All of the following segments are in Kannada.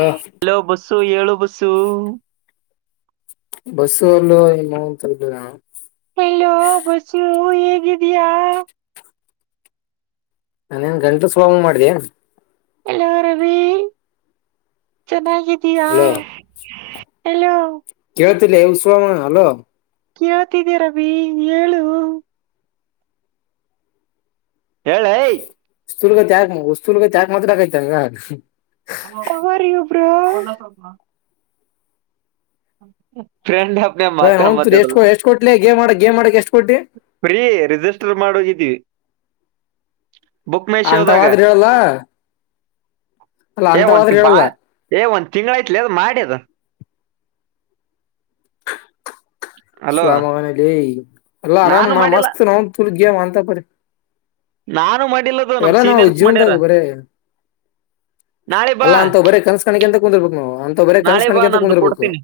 ಹ ಎಲೋ ಬಸ್ಸು ಏಳು ಬಸ್ಸು ಬಸ್ಸು ಅಲ್ಲೋ ಹಲೋ ಬಸ್ು ಹೇಗಿದಿಯಾ ನಾನೇನ್ ಗಂಟಲು ಸುಲಂಗ್ ಮಾಡ್ದ ಎಲ್ಲ ರವಿ ಚೆನ್ನಾಗಿದ್ದಯಾ ಅಲೋ ಹಲೋ ಕೇಳ್ ಉಷವಾಮ ಹಲ ಕೇಳ್ತಿದ್ದಿ ರವಿ ಹೇಳು ಹೇಳೈ [unintelligible] [unintelligible] [unintelligible] ತೊಗರಿ ಒಬ್ರು ಹ [unintelligible] ಬ್ ಎಷ್ಟ ಎಷ್ಟ ಕೊಟ್ಲಿ ಲೇ ಗೇಮ್ ಮಾಡಕ್ ಗೇ ಮಾಡಕ್ ಎಷ್ಟ್ ಕೊ ಫ್ರೀ ರಿಜಿಸ್ಟರ್ ಮಾಡೋಗಿದ್ದೀವಿ ಶೋದಾಗ ಅಂತವಾದರಿರಾಲ್ಲ್ವಾ ಏ ಒಂತ ಬಾ ಏ ಒಂದ ತಿಂಗಳ ಐತ್ಲಿ ಅದ್ ಮಾಡಿ ಅದ ಅಲೋ ಸಾಮನಲಿ ಎಲ್ಲ ಆರಾಮ್ ನಾನು ಮಾಡಿಲ್ಲ ಮಸ್ತ್ ನ ತು ಗ ಅಂತ ಪ ನಾನು ಮಾಡಿಲ್ಲದು ನಮ ಸೀನಿಯರ್ಸ್ ಮಾಡ್ಯಾರ ನಾಳೆ ಬಾ ಅಲ್ಲ ಅಂತ ಬರೇ ಕನ್ಸ್ಕಾಣಕ್ಕೆ ಎಂತ ಕುಂದಿರ್ಬೇಕು ನಾವು ಅಂತ ಬರ ನಾಳೆ ಬಾ ಕನ್ಸಕಾಣಿಕ ಅಂತ ನಂದು ಕುಂದಿರ್ಬೇಕು ಕೊಡ್ತೀನಿ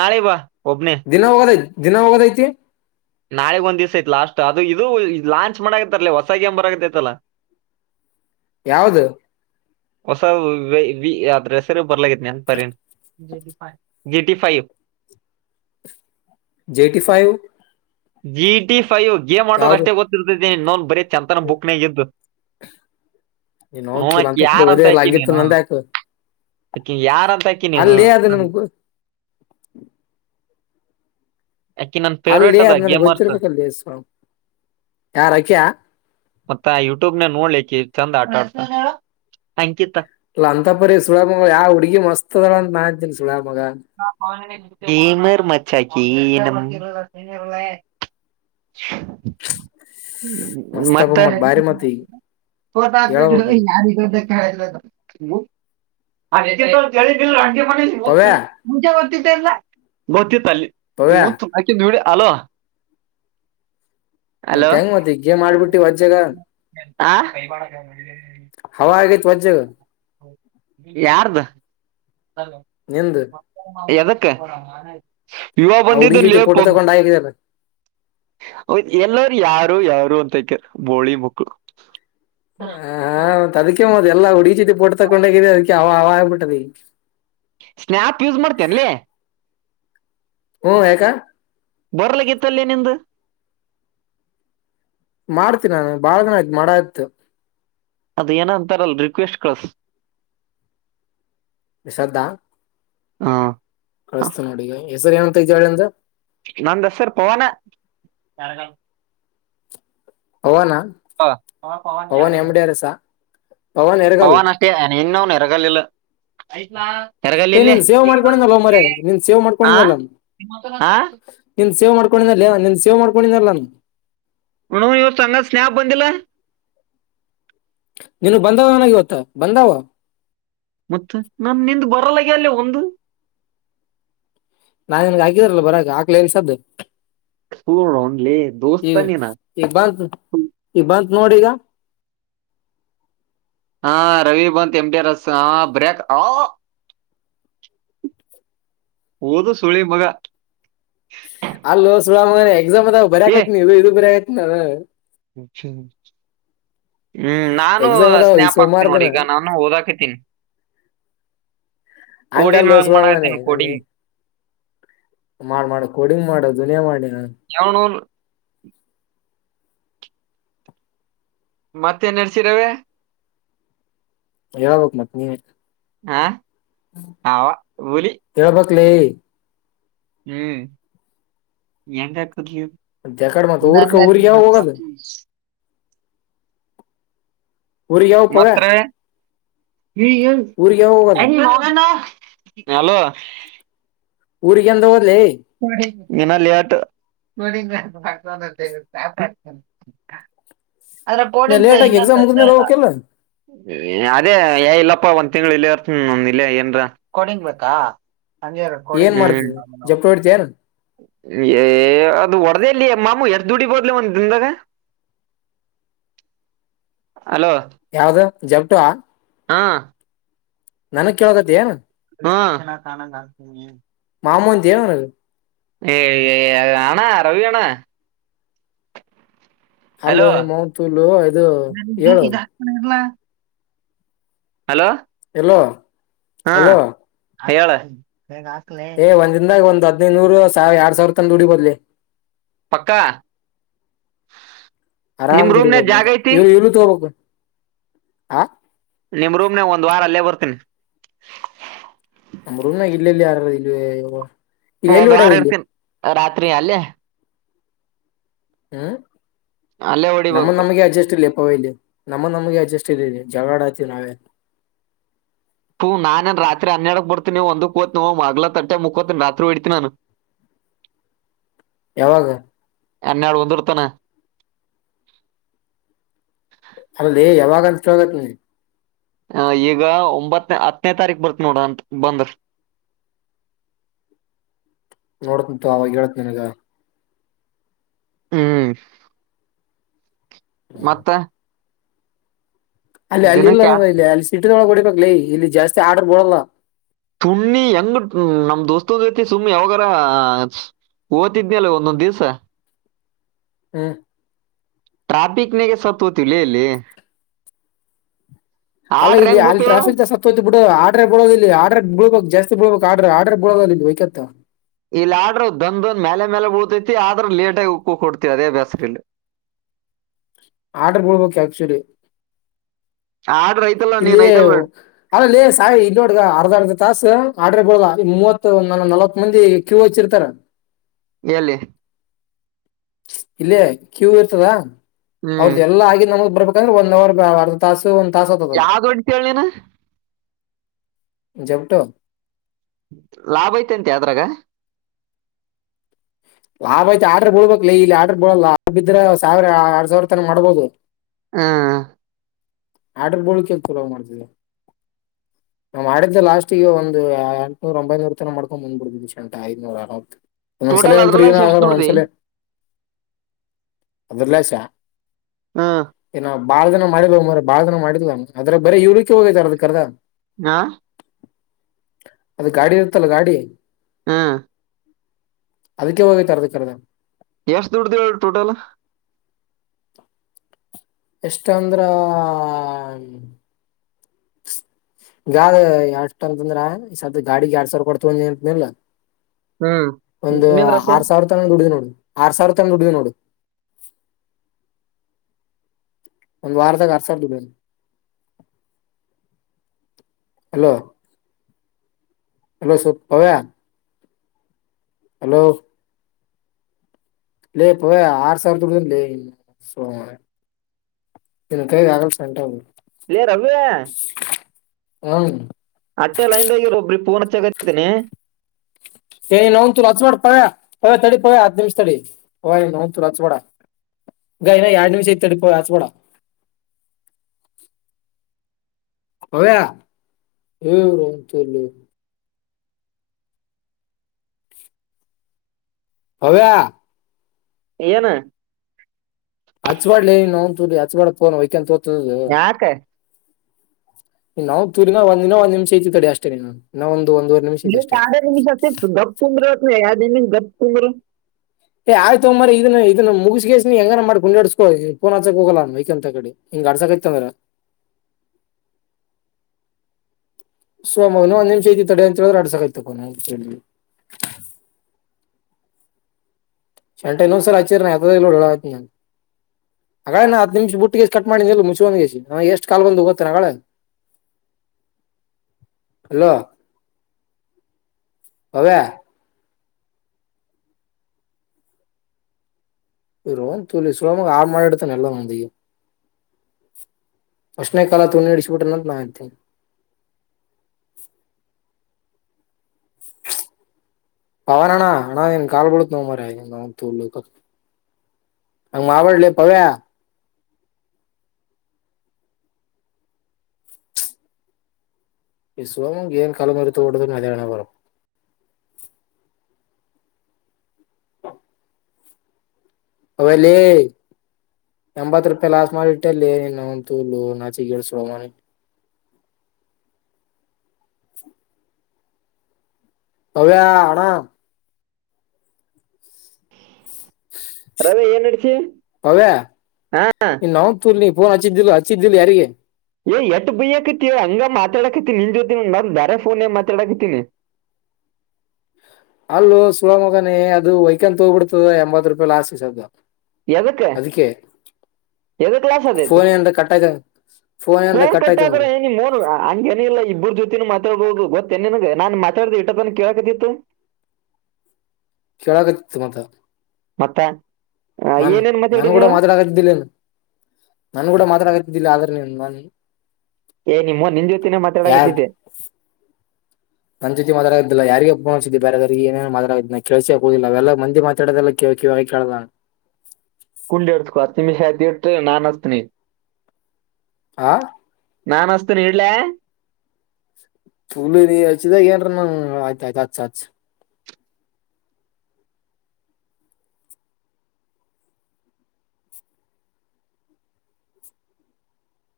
ನಾಳೆ ಬಾ ಒಬ್ನೇ ದಿನ ಹೋಗೋದ ದಿನ ಹೋಗೋದೈತಿ ನಾಳಗ್ ಒಂದ್ ದಿವ್ಸ ಐತ್ ಲಾಸ್ಟ್ ಅದು ಇದು ಲಾಂಚ್ ಮಾಡಕತ್ತರ್ಲ ಹೊಸಾಗಿ ಎ ಬರತ್ತತಲ್ಲಾ ಯಾವ್ದ ಹೊಸ ವಿ ಅದ್ರ್ ಹೆಸ್ರೇ ಬರಲಾಗದ ನೆನಪು G T five G T five G T five game ಆಟೋ್ ಅಷ್ಟೇ ಗೊತ್ತಿರ್ತ ಇನ್ನೊ ಬರ ಚಂತನ ಬುಕ್ನ ಇದದ್ದು ನೀನ್ ಹೋಗ್ತಿಲ್ಲ ಹೋಕಿ ಅಂತ ಪರಿ ಓದೇ ಯಾರಂತ ಇಲ್ಲ ಅಕಿ ಹಂಗಿತ್ತು ನೀನು ನಂದ್ಯಾಕ ಅಕಿ ಯಾರಂತಕಿ ನೀನು ಅಲ್ಲಿ ಅದು ನನ್ಗ್ ಗೊ- [unintelligible] ಯಾಕಿ ನನ್ನ ಫೇವ್ರೇಟ್ ಅಲ್ಲಿ ಅದ ಅದ್ ಗೇ ನನ್ಗ್ ಮರ್ಸ್ ಗೊತ್ತಿರ್ಬೇಕಲ್ಲಿ ಸ್ವಾಮಿ. ಯಾರ ಅಕ್ಯಾ ಮತ್ತ ಆ ಯೂಟ್ಯೂಬ್ನ ನೋಡ್ಲಿಕ್ಕೆ ಚಂದ ಆಟ ಆ ಅಂಕಿತ ಅಲ್ಲ ಅಂತಪ್ಪರಿೀ ಸುಳ ಯಾವ ಹುಗಿ ಮಸ್ತ್ದಳ ಅಂತ ಮಾಡತಿನಿ ಸುಳ ೀಮರ್ ಮಚಾಕಿ [unintelligible] [unintelligible] [unintelligible] ಹ್ಮ ಮಸ್ತ್ ಅಪ ಮತ್ತೆ ಮತ್ ಬಾರಿ ಮತ್ ಈಗ ಹೇಳ್ಬೇಕ್ ಈಗ [unintelligible] ಪವ್ಯ [unintelligible] [unintelligible] ಗೊತ್ತಲ್ಲ ಗೊತ್ತಿತ್ತ ಅಲ್ಲಿ ಪವ್ಯ ಮು ಹಾಕಿ ನೋಡಿ ಅಲೋ ಮತ್ತ ಅಲೋ ಹೆಂಗ ಮತ್ ಈಗೇ ಮಾಡ್ಬಿಟ್ಟಿ ವಜ್ಜಾಗ ಆ ಹವ ಆಗ ತವ ಜೆಗ ಯಾರ್ದ ನಿಂದ್ ಎದೂಕು [unintelligible] ಇವಾಗ ಆ ಹುಡ್ಗಿ ಬಂದಿದ್ದು ಜೊತೆ ಲೇಪ್ ಫೋಟೋ ತಗೊಂಡ್ ಆಗಿದಲ್ಲ ಎಲ್ಲ ಯಾರು ಯಾರು ಅಂತಕಾರ ಬೋಳಿ ಮಕ್ಕಳು ಹ ಅದಕೇ ಮದ ಎಲ್ಲಾ ಉಡಿಚಿದ್ದ ಪಟ್ಟ ತಕೊಂಡೋಗಿದೆ ಅದಕ್ಕೆ ಅವ ಅವಾಗ್ಬಿಟ್ಟದ ಸ್ನಾಯಪ್ ಯೂಸ್ ಮಾಡ್ತೇನ್ಲ ಹ್ಮ್ ಯಾಕ ಬರ್ಲ ಗಿತ್ತಲ್ಲಿಯ ನಿಂದು ಮಾಡ್ತೀನಿ ನಾನು ಬಾಳ ಜನ ಆಯ್ತು ಮಾಡ ಆಯ್ತು ಅದ ಏನ ಅಂತಾರಲ್ ರಿಕ್ವೆಸ್ಟ್ ಕಳಸ್ ವಿಶ್ಧಾ ಹಾ ಕಳಿಸ್ತ ನೋಡಿ ಈಗ ಹೆಸರು ಏನಂತ ಇದ್ದಾಳಿಂದ ನನ್ ಹೆಸರು ಪವನ ಪವನ ಹ ತ Pavan M D [unintelligible] R S Pavan ಅಷ್ಟೇ ಇನ್ನ ಅವ್ನು ಇರಗಾಲಿಲ್ಲ ಏ ತಿರಗಲ್ಲಲ್ಲೇ ನೀನ್ ಸೇವ್ ಮಾಡ್ಕೊಂಡಿದ್ದಲ್ಲ ಮರೆ ನಿನ್ ಸೇವ್ ಆ ಮಾಡ್ಕೊಂಡಿದ್ದಲ್ಲ ಹಾ ಸೇವೆ ಮಾಡ್ಕೊಂಡಿದ ಅೇ ನಿ ಸೇವೆ ಮಾಡ್ಕೊಂಡಿದ್ದಲ್ಲ ನಾನು [unintelligible] ಸ್ನಪ್ ಬಂದಿಲ್ಲ ನಿನ್ಗ್ ಬಂದವ ನನಗೆ ಗತ್ತ ಬಂದಾವ ಮತ್ತ ನಾ ನಿಂದು ಬರಲ್ಲಗೆ ಅಲ್ಲಿ ಒಂದು ನಾನ್ ನಿನ್ಗೆ ಆಗಿದಾರಲ್ಲ ಬರಕ ಆಗ್ಲ ಎಲ್ಸದ್ದು ಸುಳ್ಳಿ ಈ ದೋಸ್ತ ನೀನ ಈ ಬತ್ ಈ ಬಂತ ನೋಡಿಗ ಹಾ ರವಿ ಬತ್ [unintelligible] ರಸ್ ಹ ಬ್ರೇಕ್ ಹಓದು ಸುಳಿ ಮಗ ಅಲ್ಲ ಸು ಮ ಎಕ್ಸಾಮ್ ಅದಾವ ಬರಕೈತ್ನ ಇದು ಇದು ಬರಿಯಕತ್ತಿ ನ ಹ ಹ್ಮ್ ನಾನು ಎಕ್ಸಾಮ್ ಅದಾವ ಈ ಸ್ನ್ಯಪ್ ಸೋಮವಾರ ಆಕ್ತೀನಿ ದಿನ ನೋಡಿ ಈಗ ನಾನು ಓದಕತೀನಿ ಆಕಾಲ ಮಾಡಕತ್ತೀನಿ ಕೋಡಿಂಗ್ [unintelligible] ಮಾಡ್ ಮಾಡ ಕೊಡಿಂಗ್ ಮಾಡ ದುನಿಯಾ ಮಾಡಿ ಜವನೂರು ಮತ್ತೇ ನಡ್ಸಿರವೇ ಹೇಳಬೇಕು ಮತ್ತೆ ನೀನೆ ಹಾ ಹವಾ ಬೂಲಿ ಲೇ ಹ್ಮ್ ಎಂದ ಡೆಕಾಡ್ ಮತ್ ನ ಊರ್ಕ ಊರಿಗೆ ಯಾವಾಗ ಹೋಗೋದು [unintelligible] ಊರಿ ಯಾವಾಗ್ [unintelligible] ಹ ಹೋಗೋದು ಅಲೋ ಊರಿಗೆಂತ ಹೋದ್ಲಿ ಸರಿ ಇನ್ನು ಲೆಟ್ ಆದ್ರೆ ನಾ ಕೋಡಿಂಗ್ ಲೇಟ್ ಆಗಿ ಇನ್ನೂ ಎಕ್ಸಾಮ್ ತ ಮುಗಿದ್ಮೇಲೆ ಇಲ್ಲ ಹೋಗ್ಬೇಕಿಲ್ಲ ಅದೇ ಇಲ್ಲಪ್ಪಾ ಒಂದ್ ತಿಂಗ್ಳ ಇಲ್ಲ ಇರ್ತನ್ ನ ಇಲ್ಲ ಏನ್ರ ಕೊಡಿಂಗ್ ಬಾ ಹ ಏನ್ ಮಾಡ್ತಿದ್ದೆ ಜಪ್ಟು ಹೊಡಿತೇನು ಅದು ಹೊ ಇಲ್ಲಿ ಮಾಮೂ ಎರ ದುಡಿಬೋದ್ಲಿ ಒಂದ ದಿನದಾಗ ಹಲೋ ಜಪಟು ಹಾ ನನಕ್ಕೆ ಹೋಗದಯ ಹ ಾ ಕಾನಾ ಗಲ್ತ ಮಾಮೂ ದೇವನದು ಏಏ ಅದಣ ರವಿಣ ಅಲ್ಲೋ ಹಲೋ ನಿಮ್ಮ ಮಾವನ್ ತುಲ್ಲು ಇದು ಹೇಳು ಇದಲ ಹಲೋ ಹಲೋ ಹಲೋ ಅಯಾಳ ಏ ಒಂದ್ಿಂದಾಗ ಒಂದ್ ಹದ್ನೈದುನೂರು ಸಾವ ಎರಡ್ ಸಾವಿರ ತಂದ ಡಿ ಬದ್ಲಿ ಪಕ್ಕಾ ಆರಾಮ್ ನಿಮ್ ರೂಮ್ನ ಕುದುಡಿಬಹದ್ ಜಾಗ ನೀನು ಐತಿ ಇವ್ ಇಳ ತ ಹೋಗಬೇಕು ಆ ನಿಮ್ ರೂಮ್ನೆ ಒಂದ್ ವಾರ ಅಲ್ಲೇ ಬರ್ತೀನಿ ನಮ್ರೂನ ಇಲ್ಲೆಲ್ಲಿ ಯಾರಾರ ಇ ಒಂದ್ ವಾರ ಇರ್ತೀನಿ ರಾತ್ರಿ ಅಲ್ಲೇ ಹ್ಮ್ ಅಲ್ಲೇ ನಮ್ಮ ಹೊಡಿಬೇಕು ನಮಗೆ ಅಡ್ಜಸ್ಟ್ ಲೆಪ್ ಓ ಇಲ್ಲ ನಮ್ಮ ನಮಗೆ ಅಡ್ಜಸ್ಟ್ ಜಗಡಾತಿ ನಾವೇ ಹೂ ನಾೇನ್ ರಾತ್ರಿ ಹನ್ನೆಡಕ್ ಬತೀನಿವು ಒಂದ ಕೋ್ವು ಮಲ ತಟೆ ಮು ಕೋತಿನಿ ರತ್ರಿ ಹ ಇಡ್ತಿನಿಾನು ಯಾವಾಗ ಎೆ ಅಳ ಒಂದುರ್ತಾನ ಅಲ್ಲದೇ ಯಾವಾಗ ಅನ್ಿಸ ಆೋಗತ್ ಹ ಈಗ ಒಂಬತ್ತ ಹತ್ತನೇ ತಾರೀಕ್ ಬರ್ತ್ ನೋಡ ಅಂತ ಬಂದ ನೋಡ್ತನಂತು ಅವಾಗ ಹೇಳೇತ್ ನನ್ಗ ಹ್ಮ್ ಮತ್ತೆ ಅಲ್ಲಿ ಅಲ್ಲಿ ಇಲ್ಲ ಇಲ್ಲಿ ಅಲ್ಲಿ ಸಿಟಿದೊಳ ಹೊಡಿಬೇಕಕ್ ಲೈ ಇಲ್ಲಿ ಜಾಸ್ತಿ ಆಡರ್ ಬಡಲ್ಲ ಸುಣ್ಣಿ ಹೆಂಗ ನಮ್ ದೋಸ್ತ ಜೊತೆ ಸುಮ್ಮ್ನೆ ಯಾವಾಗಾರ ಓ್ತಿದನಿ ಅಲ್ಲ ಒಂದೊಂದ್ ದಿವ್ಸ ಹ್ಮ ಟ್ರಾಫಿಕ್ ನಾಗ ಸತ್ತಲ್ಲ ಇಲ್ಲಿ ಅಲ್ಲ ಆಡ್ರ ಇಲ್ಲಿ ಹೆಂಗ್ ಅಲ್ಲಿ ಬೀಳ್ತೇವ ಟ್ರಾಫಿಕ್ ಸ ಬಿಡ ಆಡ್ರ ಬಿಡೋ ಇಲ್ಲಿ ಆಡ್ರಗ್ ಬಿಬೇಕಕ್ ಜಾಸ್ತಿ ಬಬೇಕು ಆರ್್ರ ಆರ್ಡರ್ ಬಳ ಇ ವೈಕತ್ತಾ ಇಲ್ಲಿ ಆಡ್ರ ದನ್ ದನ್ ಮೇಲೆ ಮೇಲೆ ಓತೈತಿ ಆದ್ರ ಲೇಟ ಆಗ ಕೊಡ್ತಿವಿ ಅದೇ ಅಭ್ಯಾಸ್ರಲ್ಲಿ ಆರ್ಡರ್ ಬಳ್ಬೇಕು ಆಕ್ಚುಲಿ ಆಡ್ರ ಐತಲ್ಲ ಇಲ್ಲಿ ನೀನ್ ಐತಲ್ಲ ಅಲ್ಲಲ್ಲಿ ಸಾಯಿ ಇಲ್ಲಿೋಡ್ಗ ಅರ್ಧ ತಾಸ ಆರ್ಡ್ರ ಕೊಲ್ಲ ಮೂವತ್ ನಲವತ್ ಮಂದಿ ಕ್ಯೂ ಹಚ್ಚಿರ್ತಾರೆ ಎಲ್ಲಿ ಇಲ್ಲೇ ಕ್ಯೂ ಇರ್ತದ ಹ್ಮ್ ಅವ್ರದ್ದ ಎಲ್ಲಾ ಆಗಿ ನಮಗ್ ಬರ್ಬೇಕಂದ್ರೆ ಒಂದ್ ಅವರ್ ತಾಸ ಒ ತಾಸವತ ಯಾವ್ದು ಹೊಡಿತಿ ಹೇಳಿ ನೀನ್ ಜಮಟು ಲಾಭ ಐತೆ ಅಂತೆ ಆದದ್ರಾಗ ಲಾಭ ಆಯ್ತು ಆರ್ಡರ್ ಬಳ್ಬೇಕಲ ಇಲ್ಲಿ ಆರ್ಡರ್ ಬಳಲ್ಲಿದ್ರ ಸಾವಿರ ಆರಡ್ ಸಾವಿರ ತನ ಮಾಡ್ಬೋದು ಹಾ ಆಡರ್ ಬಳಕನ್ ತಲ ಮಾಡ್ತಿದೆ ನಾ್ ಮಾಡಿದಿದ್ದ ಲಾಸ್ಟ್ಟಗ ಒಂದು ಎಂಟ್ನೂರ ಒಂಬೈನೂರ ತರ ಮಾಡ್ಕೊಂಡು ಬಂದ್ಬಡ್ಿದಿ ಶಂಟ ಐ್ನೂರ ಅೂ ಸಲ ಟೋಟಲ್ ನಂತರ ಅದ್ರಲ್ಲ ಏನು ಎಷ್ಟ್ ಆರ ದುಡ್ದಿ ಒಂದ್ಸಲ ಅದ್ರಲಷ ಹಾ ಬಾಳ ದನ ಮಾಡ್ವ ಮ ಬಾಳ ದನ ಮಾಡಿದ್ವ ಅ ಬರೀ ಇವ್ಲಿಕ್ಕೆ ಹೋಗ್ತ ಅದ ಕರ್ದ ಹಾ ಅದ ಗಾಡಿ ಇರ್ತ್ತಲ್ಲ ಗಾಡಿ ಹಾ ಅದಕ್ಕೆೇ ಹೋಗಿ ತರದ ಕದ ಎಷ್ಟ ದುಡ್ದ ಹೇಳಿ ಟೋಟಲ್ ಎಷ್ಟ ಅಂದ್ರ ಗ ಅದು ಎಷ್ಟ ಅಂತಂದ್ರ ಈ ಗಾಡಿಗೆ ಎರಡ್ ಸಾವಿರ ಕೊಡ್ತವಂತನಿಲ್ಲ ಹ್ಮ್ ಒಂದು ನಿಂದ್ರ ಅಷ್ಟೇ ಆರ್ ಸಾವಿರ ತನಂದ ಡಿದ ನೋಡಿ ಆರು ಸಾವಿರ ತಂಡ ಡುುದ ನೋಡು ಒಂದು ವಾರದರ್ಸರ್ ಹಲೋ ಹಲೋ ಸತ್ ಪಾವ್ಯಾ ಹಲೋ ಲ ಇ ಆರು ಸಾವಿ ತೋ ಇಲ್ ಕೇಗ ಆಗಲ್ಂಟ ಇ ರ ಅಭು ಹ್ಮ ಅಟ್ಟೆ ಲೈನ್ದಾಗಿ ಒಬ್ರಿ ಪೂನ್ ಹಚ್ಚೆಗತ್ತತೀನಿ ನವು ತು ಅಚವಾಡ ಪಾವ ಹ ತಡೆ ಪವ ಹತ್ತು ನಿಮಿಷ ತಡೆ ಹ ನ ತು ರಾಜಚವಾಡ ನ ಎರಡು ನಿಮಿಷ ಐ ತಡಿಪತ ಕೂಡ ಹವೇ ಹವ ರಾಮ ಚಲ್ಲ ಹಬ್ಬ ಇನ ಹಚ್ವಾಡ್ಲ ನಂತೂ ಹಚ್ವಾಡೋನು ವೈಕ ತೋತದದು ಯಾಕ ನಾವು ತೂರಿನ ಒಂದ್ನ ಒಂದ್ ನಿಮಿಷ ಐತಿ ತಡೆ ಅಷ್ಟೇ ಇನ್ನ ಒಂದ ಇ ಆಡ ನಿಮಶರ್ ಗಫ ತುಂಬ್ರತ್ತು ಯ ದನ ಗ ತುಂಬ್ರ ಏ ಆಯ್ತೊಮ್ಮ ಮರಿ ಇದನ್ನ ಇದನ್ನ ಮಗಸಗಸ ನೀ ಹೆಂಗನ ಮಾಡ್ ಕುಡಿಸಸ್ಕೊ ನ್ಚಕ್ ಹೋಗಲ್ಲ ನನ್ ವೈಕ್ ಅಂತ ಕಡೆ ಗಾಡಸ ಕಿತತ ಮರ ಸೋಮಗನು ಒಂದ್ ನಿಮಿಷ ಐತಿ ತಡೆ ಅಂತ ಹೇಳಿದ್ರೆ ಅಡ್ಸಕ್ ಆಯ್ತ ಕೊ ಶೂಂಟ ನೋವು ಸರ್ ಆಚಿರ್ ನ ಆ ಇಲ್ಲೋಢ ನ ಹಾಗಳೇ ನ ಹತ್ತು ನಿಮಿಷ ಬುಟ್ಟಿಗೆಷ್ಟ ಕಟ್ ಮಾಡಿ ಇಲ್ಲ ಮುಚು ಒ ಎಷ್ಟ ಕಾಲ್ ಬಂದು ಹೋಗ್ತೇನೆ ಅಳ [unintelligible] ಹಲೋ ಹವ್ಯಾ ರೋ ತೊಳ ಸುಲಮ ಆರು ಮಾಡಳ ಇಡದಲ್ಲಿ ನಲ್ಲ ಒಂದ ಅಷ್ಟನೇ ಕಾಲ ತು ನೀಡಿಸಬಿಟ್ಟ ನಂತ ನಿದ್ದೇನೆ [unintelligible] [unintelligible] ಪವನ ಅಣ್ಣ ಅಣ್ಣ ನೀನ್ ಕಾಲ್ ಬಿಲ್ತೀನೋ ಮಾರಾಯ ತಕ ಹ ಮಾಡ್ ಬೇಡ ಲೇ ಪವ್ಯ ಈ ಸುಳೇಮಗನಿಗೆ ಏನ್ ಕಾಲಮರು ತಗೊಂಡ್ ಹೋಡದರನು ಅದೇ ಹಣೆಬರಹ ಅವ್ವ ಲೇ ಎಂಬತ್ ರೂಪಾಯಿ ಲಾಸ್ ಮಾಡಿ ಇಟ್ಟಲ್ಲಿ ಏ ನಿಮ್ಮವ್ವನ ನಾಚಿಗೆಟ್ಟು ಸುಳೇ ಮಗನೆ [unintelligible] ಪವ್ಯ ಹಣ ರವಿ ಏನ್ ನಡ್ಸಿ ಪವ್ಯ ಲೇ ನಿಮ್ಮವನ ಪೋನ್ ಹಚ್ಚಿದ್ದಿಲ್ಲ ಹಚ್ಚಿದ್ದಿಲ್ಲ ಯಾರಿಗೆ ಏ ಎಟ್ ಬಯ್ಯಕತಿಯೋ ಹಂಗ ಮಾತಾಡಕತಿ ನಿನ್ ಜೊತೆ ನ ನಾನ್ ಬ್ಯಾರೆ ಫೋನ್ನ್ಯಾಗ ಮಾತಾಡಕತ್ತಿನಿ ಅಲ್ಲೋ ಸುಳೇ ಮಗನೇ ಅದು ವೈಕಂತ ಹೋಗ್ಬಿಡ್ತದ ಎಂಬತ್ತು ರೂಪಾಯಿ ಲಾಸ್ ಏದಕ ಅದಕ್ಕೆ ಎದಕ ಲಾಸ್ ಅದೈತಿ ಫೋನ್ ಏನ್ರ ಕಟ್ ಆಯ್ತ ಏನ್ರ ಫೋನ್ ಕಟ್ ಆಯ್ತ ಅಂದ್ರ ಕಟ್ಟಾದ್ರೆ ಏನ ಮೋನ್ ಹಂಗ ಏನ ಇಲ್ಲ ಇಬ್ಬ್ರ ಜೊತೆನ ಮಾ ಮಾತಾಡ್ಬೋದು ಗೊತ್ತೆ ನನ್ಗೆ ನಾನ್ ಮಾತಾಡ್ದ ಇಟ್ಟ ತನ್ ಕೇಳಕತಿತ್ತು ಕೇಳಾಗತಿತ್ತು ಮತ ಮತ್ತೆ ನನ್ ನಾನ ಕೂಡ ಮಾತಾತಿದ್ದಿಲ್ಲ ನನ್ ಕೂಡ ಮಾತಾಕತಿದ್ದಿಲ್ಲ ಆ ನೀನ್ ನನ್ ಏ ನಿಮ್ಮೊನಾ ನೀನ್ ಜೊತೆನ ಯಾರ್ ಮಾತಾಡಕತಿದ್ದೆ ನನ್ ಜೊತೆ ಮಾತರಾಗಿಲ್ಲ ಯಾರಿಗೆ ಹಬ್ಬಸಿದ್ದ ಬೇರೆಾದ್ರರಿಗೆ ಏನ ಮಾರಾಗಿದ ಕ ಕೆೇಳಸಿ ಆಗುದಿಲ್ಲ ಎಲ್ಲ ಮಂದಿ ಮಾತಡದೆಲ್ಲ ವೈಕೆ ವೈಕೆಲಲ್ಲ ಕುಂಡಿ ಇಡ್ತಕೋ ತಿ ಹೆತಿಟ ನನ್ಸ್ತನಿ ಆ ನಾನ್ ಹಸ್ತೇನೆ ಹಿಡ್ಲ್ಯಾ ಫಲ ಹಚಿದಾಗ ಏನ್ರ ನಂಗ ಆಯ್ತ ಆಯ್ತ ಹತ್ ಹಚ್